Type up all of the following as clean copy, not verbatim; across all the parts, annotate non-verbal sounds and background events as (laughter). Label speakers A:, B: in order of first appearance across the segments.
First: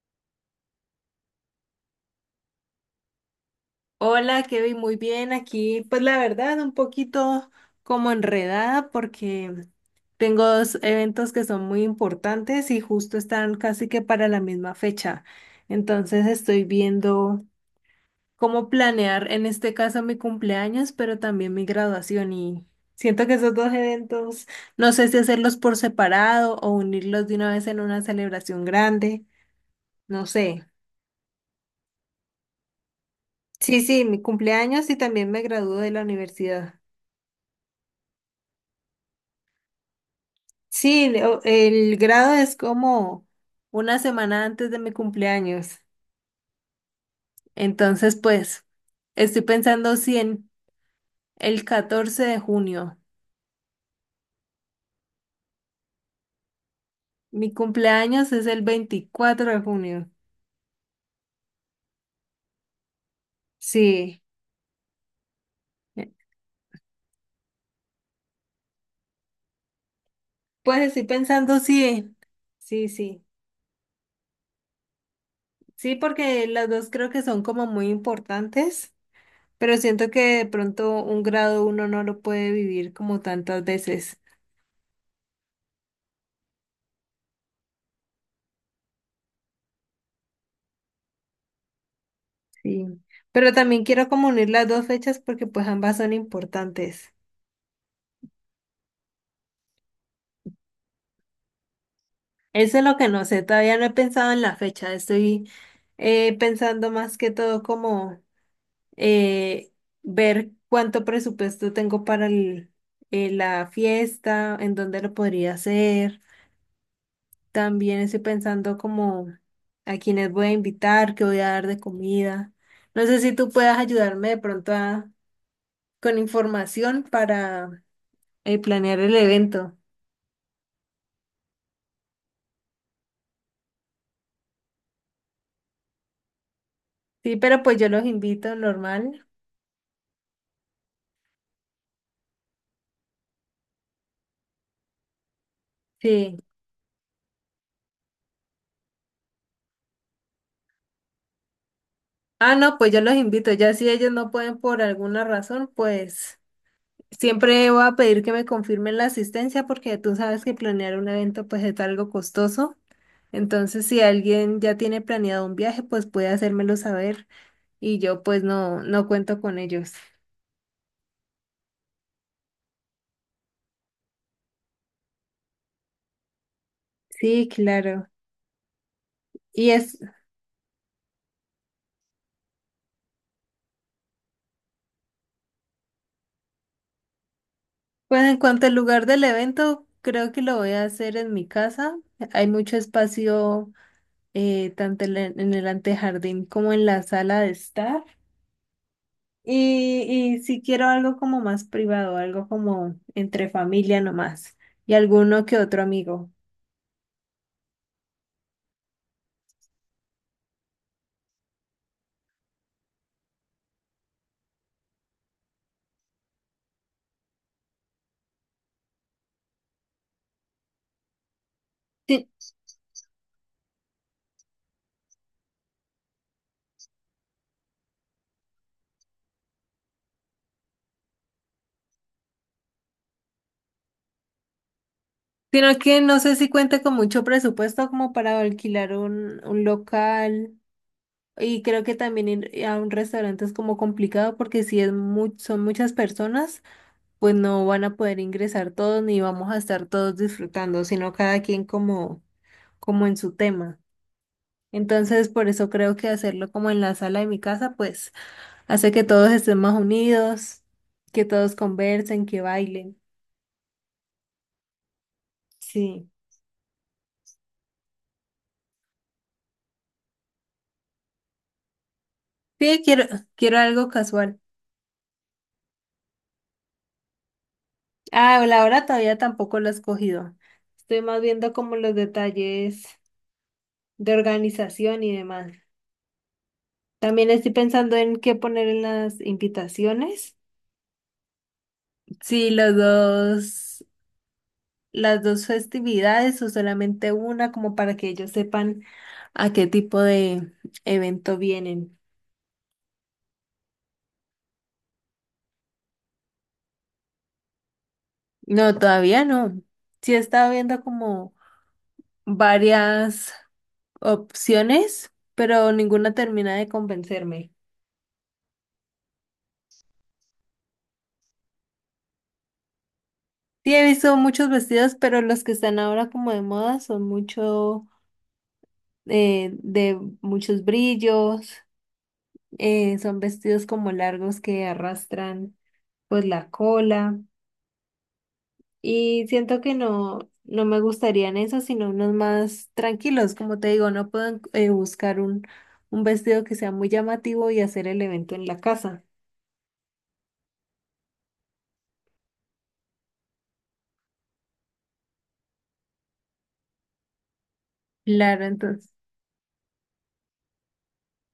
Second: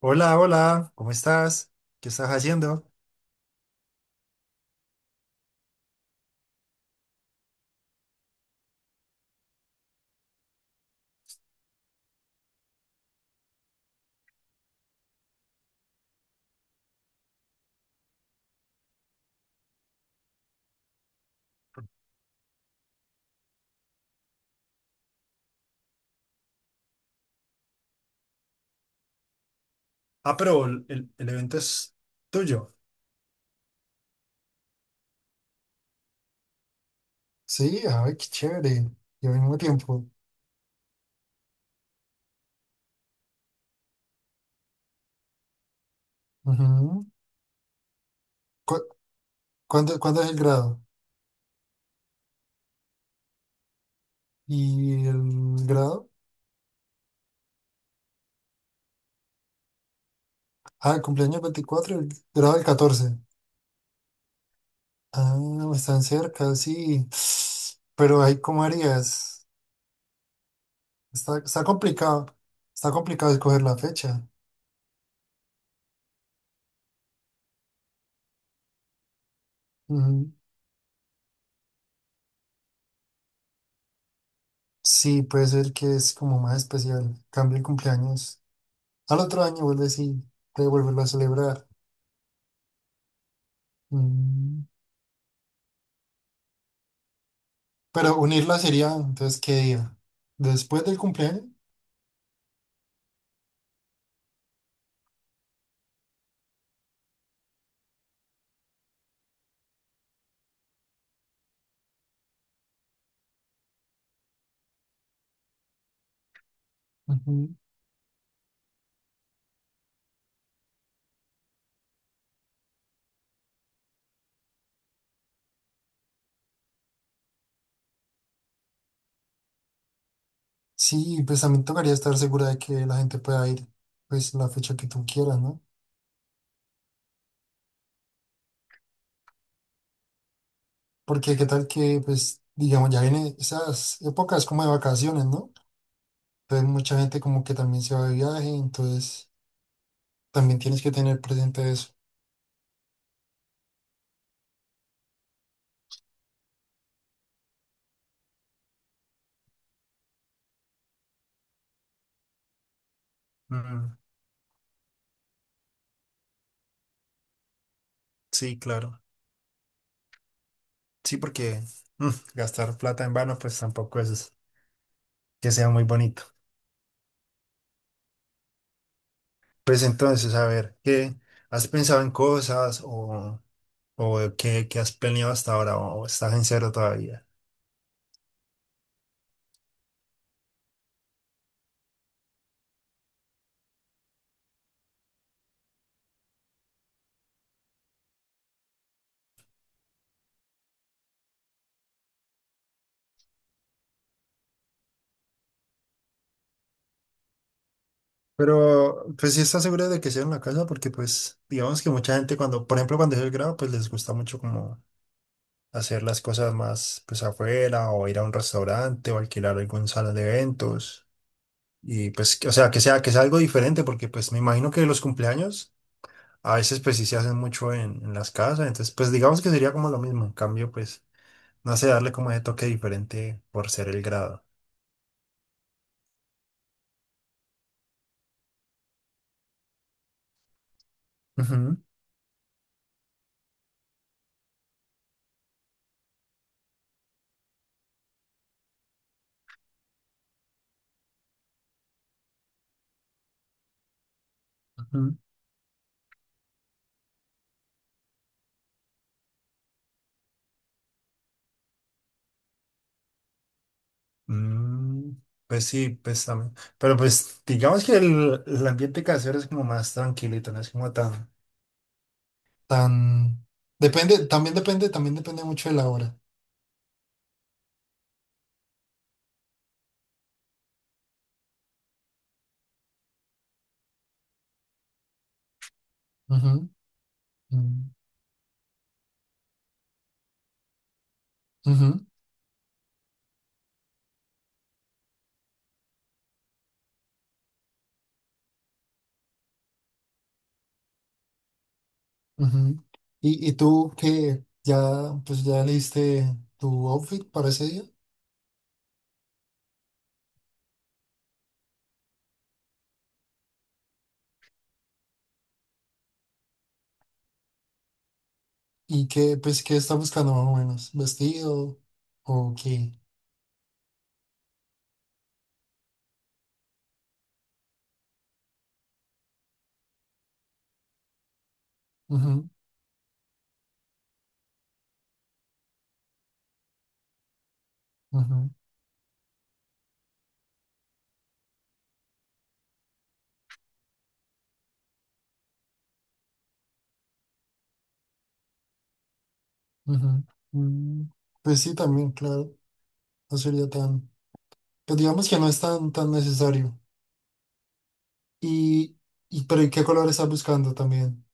A: Hola, hola, ¿cómo estás? ¿Qué estás haciendo?
B: Hola, Kevin, muy bien. Aquí, pues la verdad, un poquito como enredada porque tengo dos eventos que son muy importantes y justo están casi que para la misma fecha. Entonces estoy viendo cómo planear en este caso mi cumpleaños, pero también mi graduación y siento que esos dos eventos, no sé si hacerlos por separado o unirlos de una vez en una celebración grande, no
A: Ah, pero
B: sé.
A: el evento es tuyo.
B: Sí, sí, mi cumpleaños y también me gradúo de la universidad.
A: Sí, ay, qué chévere. Y al mismo tiempo.
B: Sí, el grado es como una semana antes de mi cumpleaños.
A: Ujú.
B: Entonces, pues,
A: ¿Cu-
B: estoy pensando
A: cuándo,
B: si
A: cuándo es el
B: en
A: grado?
B: el 14 de junio.
A: ¿Y el grado?
B: Mi cumpleaños es el 24 de junio.
A: Ah, el cumpleaños el 24, el grado el 14.
B: Sí,
A: Ah, están
B: eh,
A: cerca, sí. (sniffs) Pero ahí, ¿cómo harías?
B: pues estoy
A: Está,
B: pensando
A: está
B: si,
A: complicado.
B: sí,
A: Está
B: sí.
A: complicado escoger la fecha.
B: Sí, porque las dos creo que son como muy importantes, pero siento que
A: Ujú.
B: de pronto un grado uno no lo puede vivir como tantas veces.
A: Sí, puede ser que es como más especial. Cambia el cumpleaños. Al otro año vuelves y te vuelves a celebrar.
B: Sí. Pero también quiero como unir
A: Mm,
B: las dos fechas porque pues ambas son importantes.
A: Pero unirla sería, entonces, ¿qué día? Después del cumpleaños.
B: Eso es lo que no sé, todavía no he pensado en la fecha, estoy pensando más que todo como eh, ver cuánto presupuesto tengo para la fiesta, en dónde lo podría hacer.
A: Ujú.
B: También estoy pensando como a quiénes voy a invitar, qué voy a dar de comida. No sé si tú puedas ayudarme de pronto con información para planear el evento.
A: Sí, pues también tocaría estar segura de que la gente pueda ir, pues, la fecha que tú quieras, ¿no?
B: Sí, pero pues yo los invito normal.
A: Porque qué tal que, pues, digamos, ya vienen esas épocas como de vacaciones, ¿no?
B: Sí.
A: Entonces mucha gente como que también se va de viaje, entonces también tienes que tener presente eso.
B: Ah, no, pues yo los invito. Ya si ellos no pueden por alguna razón, pues siempre voy a pedir que me confirmen la asistencia porque tú sabes que planear un evento pues es algo costoso. Entonces,
A: Mm,
B: si alguien ya tiene planeado un viaje, pues puede hacérmelo saber y yo pues
A: sí,
B: no,
A: claro.
B: no cuento con ellos.
A: Sí, porque mm, gastar plata en vano, pues tampoco es que sea muy bonito.
B: Sí, claro. Y
A: Pues
B: es,
A: entonces, a ver, ¿qué has pensado en cosas o qué has planeado hasta ahora o estás en cero todavía?
B: pues en cuanto al lugar del evento, creo que lo voy a hacer en mi casa. Hay mucho espacio tanto en el antejardín como en la sala de estar. Y, y si quiero algo como más privado, algo como entre familia nomás y alguno que otro amigo.
A: Pero, pues sí estás seguro de que sea en la casa porque, pues, digamos que mucha gente cuando, por ejemplo, cuando es el grado, pues les gusta mucho como hacer las cosas más, pues, afuera o ir a un restaurante o alquilar algún salón de eventos. Y
B: Sí,
A: pues, o sea, que sea algo diferente porque, pues, me imagino que los cumpleaños. A veces pues sí se hacen mucho en las casas, entonces pues digamos que sería como lo mismo, en cambio pues no sé, darle como ese toque diferente por ser el grado.
B: sino que no sé si cuenta con mucho presupuesto como para alquilar un local y
A: Ujú,
B: creo que también ir a un restaurante es como complicado porque si es son muchas personas, pues no van a poder ingresar todos ni vamos a estar todos disfrutando, sino cada quien como en su tema.
A: ujú.
B: Entonces, por eso creo que hacerlo como en la sala de mi casa, pues hace que todos estén más unidos, que todos conversen, que bailen.
A: Mm, pues sí,
B: Sí.
A: pues también. Pero pues digamos que el ambiente casero es como más tranquilito, no es como tan,
B: Sí,
A: tan...
B: quiero algo
A: Depende,
B: casual.
A: también depende, también depende mucho de la hora.
B: Ah, la hora todavía tampoco lo he escogido. Estoy más viendo como los detalles de organización y demás.
A: Ujú,
B: También estoy
A: mm,
B: pensando en qué poner en las invitaciones.
A: ujú,
B: Sí, los dos, las dos festividades o solamente una, como para que ellos sepan a qué tipo de evento vienen.
A: ujú. ¿Y tú qué ya, pues ya leíste tu outfit para ese día?
B: No, todavía no. Sí he estado viendo como varias opciones, pero ninguna termina de convencerme.
A: ¿Y qué, pues, qué está buscando más o menos? ¿Vestido o qué?
B: Sí, he visto muchos vestidos, pero los que están ahora como de moda son mucho de muchos brillos,
A: Ujú,
B: son vestidos como largos que arrastran pues la cola.
A: ujú,
B: Y siento que no, no me gustarían esos, sino unos más tranquilos. Como te digo, no puedo buscar un vestido que sea muy llamativo y hacer el evento en la casa.
A: ujú. Mm, pues sí, también, claro. No sería tan. Pues digamos que no es tan necesario.
B: Claro, entonces.
A: Y, y, pero ¿y qué color está buscando también?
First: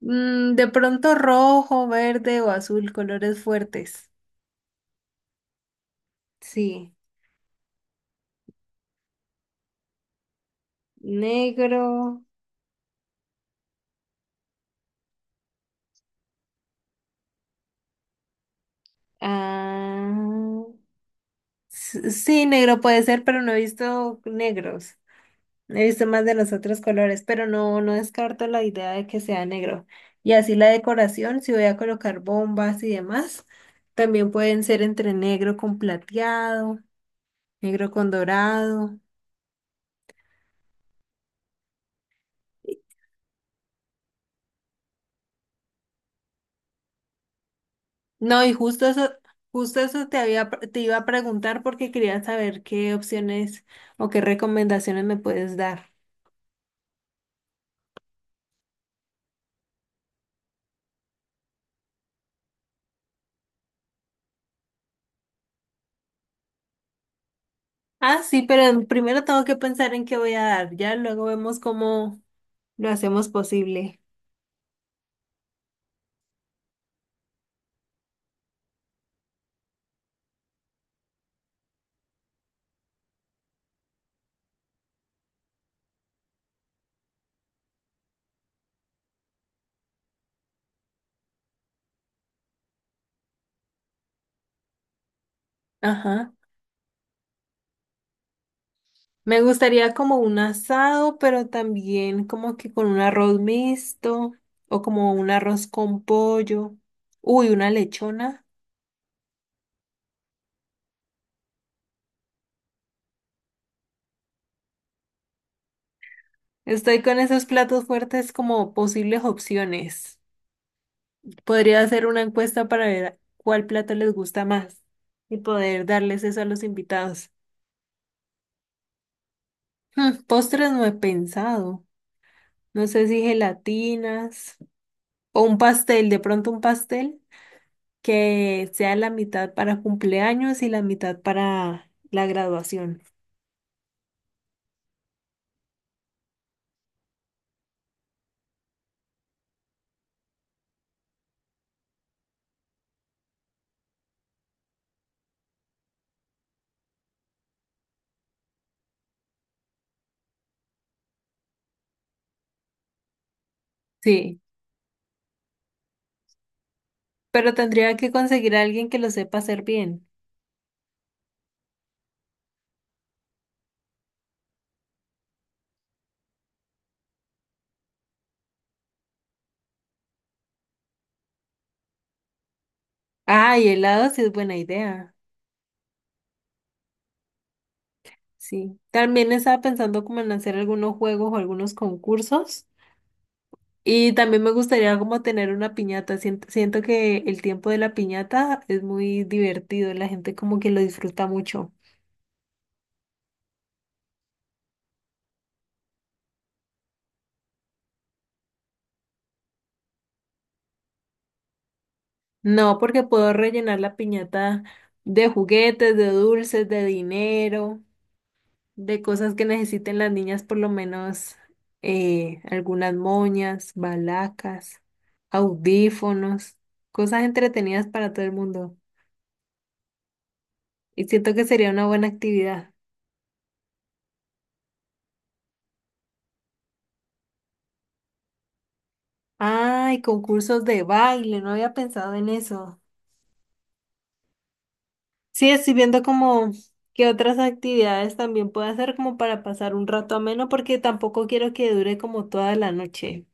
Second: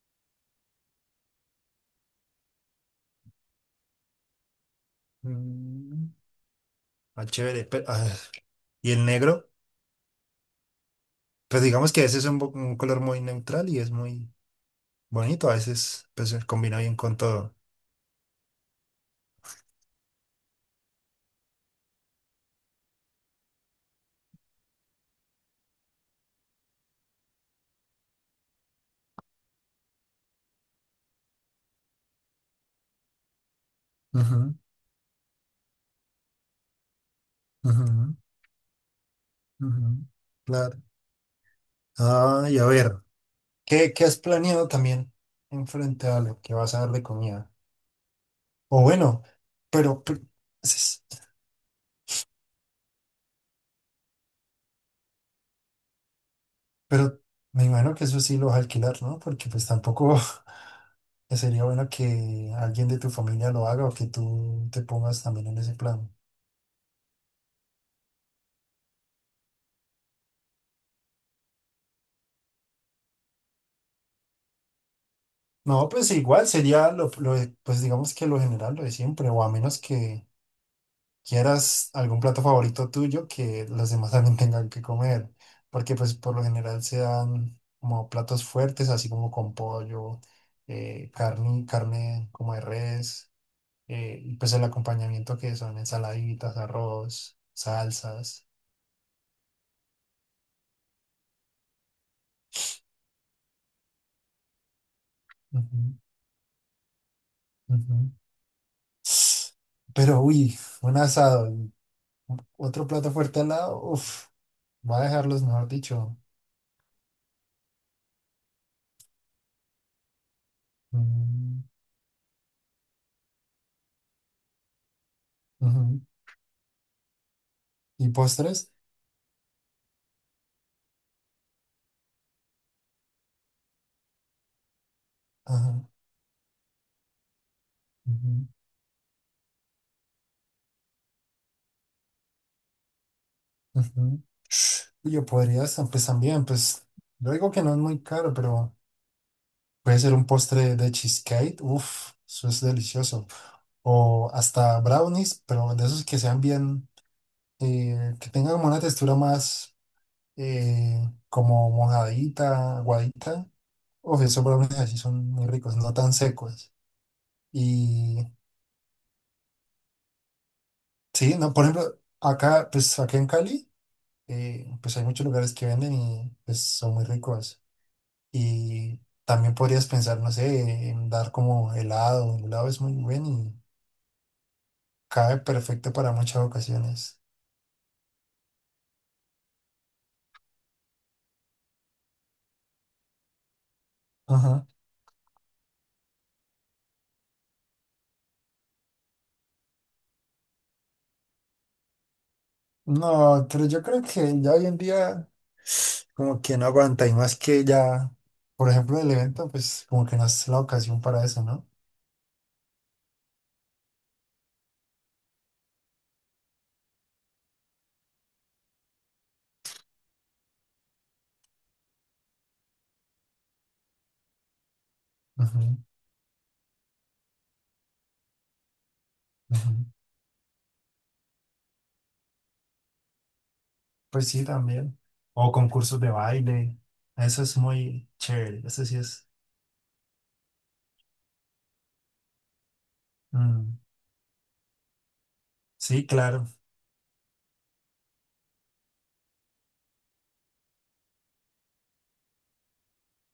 B: De pronto rojo, verde o azul, colores fuertes.
A: Mm,
B: Sí.
A: ah, chévere. Pero, ah, ¿y el negro? Pues
B: Negro.
A: digamos que ese es un color muy neutral y es muy bonito. A veces pues, se combina bien con todo.
B: Ah, sí, negro puede ser, pero no he visto negros. He visto más de los otros colores, pero no, no descarto la idea de que sea negro. Y así la decoración, si voy a colocar bombas y demás, también
A: Ujú,
B: pueden ser entre negro con plateado, negro con
A: ujú,
B: dorado.
A: ujú. Claro. Ah, y a ver. ¿Qué has planeado también en frente a lo que vas a dar de comida?
B: No, y
A: O
B: justo eso,
A: bueno,
B: justo
A: pero,
B: eso
A: pero,
B: te iba
A: s-
B: a preguntar porque quería saber qué opciones o qué recomendaciones me puedes dar.
A: pero me imagino que eso sí lo vas a alquilar, ¿no? Porque pues tampoco (laughs) sería bueno que alguien de tu familia lo haga o que tú te pongas también en ese plan.
B: Ah, sí, pero primero tengo que pensar en qué voy a dar. Ya luego vemos cómo lo hacemos posible.
A: No, pues igual sería lo pues digamos que lo general, lo de siempre, o a menos que quieras algún plato favorito tuyo que los demás también (laughs) tengan que comer, porque pues por lo general se dan como platos fuertes, así como con pollo, carne como de res, y pues el acompañamiento que son
B: Ajá.
A: ensaladitas, arroz, salsas.
B: Me gustaría como un asado, pero también como que con un arroz mixto o como un arroz
A: Ujú,
B: con pollo. Uy, una
A: ujú.
B: lechona.
A: Pero uy, un asado, y otro plato fuerte al lado, uff, va a dejarlos, mejor dicho.
B: Estoy con esos platos fuertes como posibles opciones.
A: Mm,
B: Podría hacer una encuesta para ver cuál plato les gusta más y poder
A: ujú.
B: darles eso a los invitados.
A: ¿Y postres?
B: Postres no he pensado. No sé si gelatinas o un
A: Ajá.
B: pastel, de pronto un pastel, que sea la mitad para cumpleaños y la mitad para la graduación.
A: Ujú. Y yo podría estar, pues también, pues yo digo que no es muy caro, pero puede ser un postre de cheesecake, uff, eso es delicioso. O hasta brownies, pero de esos que sean bien, que tengan como una textura más eh, como mojadita, aguadita. Uf,
B: Sí,
A: esos brownies así son muy ricos, no tan secos.
B: pero tendría que
A: Y
B: conseguir a alguien que lo sepa hacer bien.
A: sí, no, por ejemplo, acá, pues acá en Cali, pues hay muchos lugares que venden y pues son muy ricos. Y también podrías pensar, no sé, en dar como helado. El helado es muy bueno y
B: Ah, y helado sí es buena idea.
A: cabe perfecto para muchas ocasiones.
B: Sí, también estaba pensando como en hacer algunos juegos o algunos concursos. Y también me
A: Ajá.
B: gustaría como tener una piñata. Siento que el tiempo de la piñata es muy divertido, la gente como que lo disfruta mucho.
A: No, pero yo creo que ya hoy en día como que no aguanta y más que ya, por ejemplo, el evento, pues como que no es la ocasión para eso, ¿no?
B: No, porque puedo rellenar la piñata de juguetes, de dulces, de dinero, de cosas que necesiten las niñas, por lo menos algunas moñas, balacas,
A: Ujú,
B: audífonos, cosas entretenidas para todo el mundo.
A: ujú.
B: Y siento que sería una buena actividad.
A: Pues sí, también. O concursos de baile. Eso es muy chévere. Eso sí es.
B: Ay, concursos de baile, no había pensado en eso.
A: Mm,
B: Sí, estoy viendo
A: sí, claro.
B: como qué otras actividades también puedo hacer como para pasar un rato ameno, porque tampoco quiero que dure como toda la noche,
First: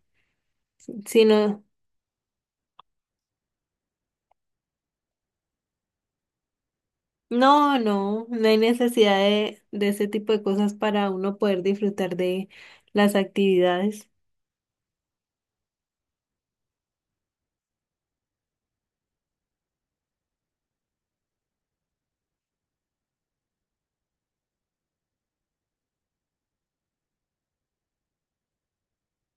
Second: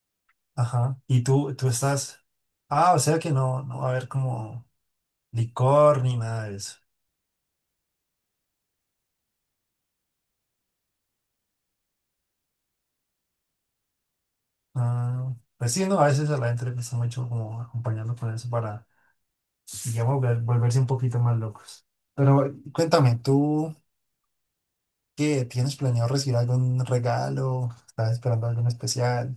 A: Ajá. Y tú,
B: sino.
A: tú estás. Ah, o sea que no, no va a haber como licor ni nada de eso.
B: No, no, no hay necesidad de ese tipo de cosas para uno poder disfrutar de las actividades.
A: Ah, pues sí, no, a veces a la gente le cuesta mucho como acompañarlo con eso para, digamos, volverse un poquito más locos. Pero cuéntame, ¿tú qué tienes planeado recibir algún regalo? ¿Estás esperando algo en especial?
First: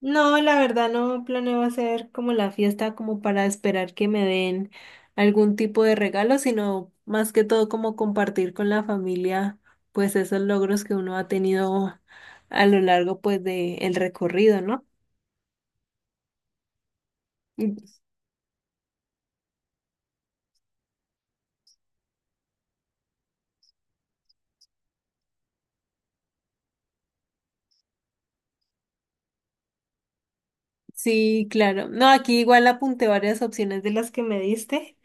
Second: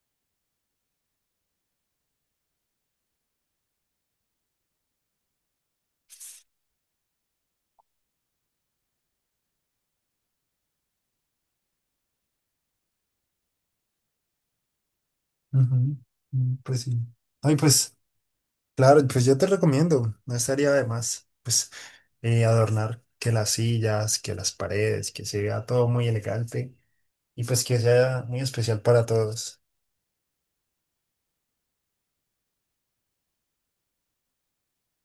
B: No, la verdad no planeo hacer como la fiesta como para esperar que me den algún tipo de regalo, sino más que todo como compartir con la familia pues esos logros que uno ha tenido a lo largo pues de el recorrido, ¿no?
A: Ujú, mm, pues sí. Ay,
B: Mm,
A: pues claro, pues yo te recomiendo, no estaría de más, pues adornar que las sillas, que las paredes, que se vea todo muy elegante y pues que sea muy especial para todos.
B: sí, claro. No, aquí igual apunté varias opciones de las que me diste.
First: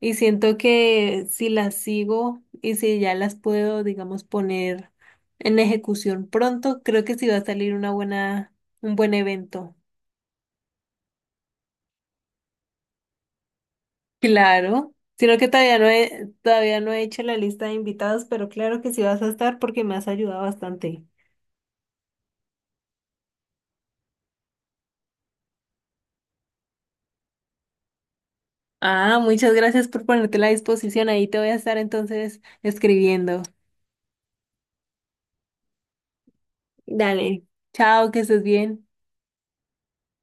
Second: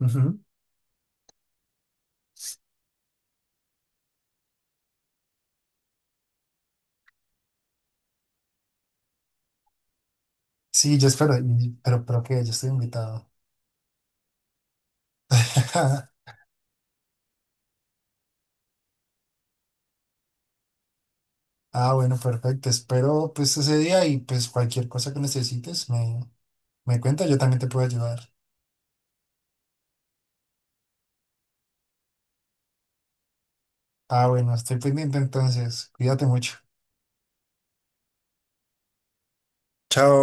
B: Y siento que si las sigo y si ya las puedo, digamos, poner en ejecución pronto, creo que sí va a salir un buen evento. (laughs)
A: Sí, yo espero, pero que yo estoy invitado.
B: Claro, sino que todavía no he,
A: (laughs)
B: todavía no he hecho la lista de invitados, pero claro que sí vas a estar porque me has ayudado bastante.
A: Ah, bueno, perfecto. Espero pues ese día y pues cualquier cosa que necesites me cuenta, yo también te puedo ayudar.
B: Ah, muchas gracias por ponerte a la disposición. Ahí te voy a estar entonces escribiendo.
A: Ah, bueno, estoy pendiente entonces. Cuídate mucho.
B: Dale, chao, que estés bien.
A: Chao.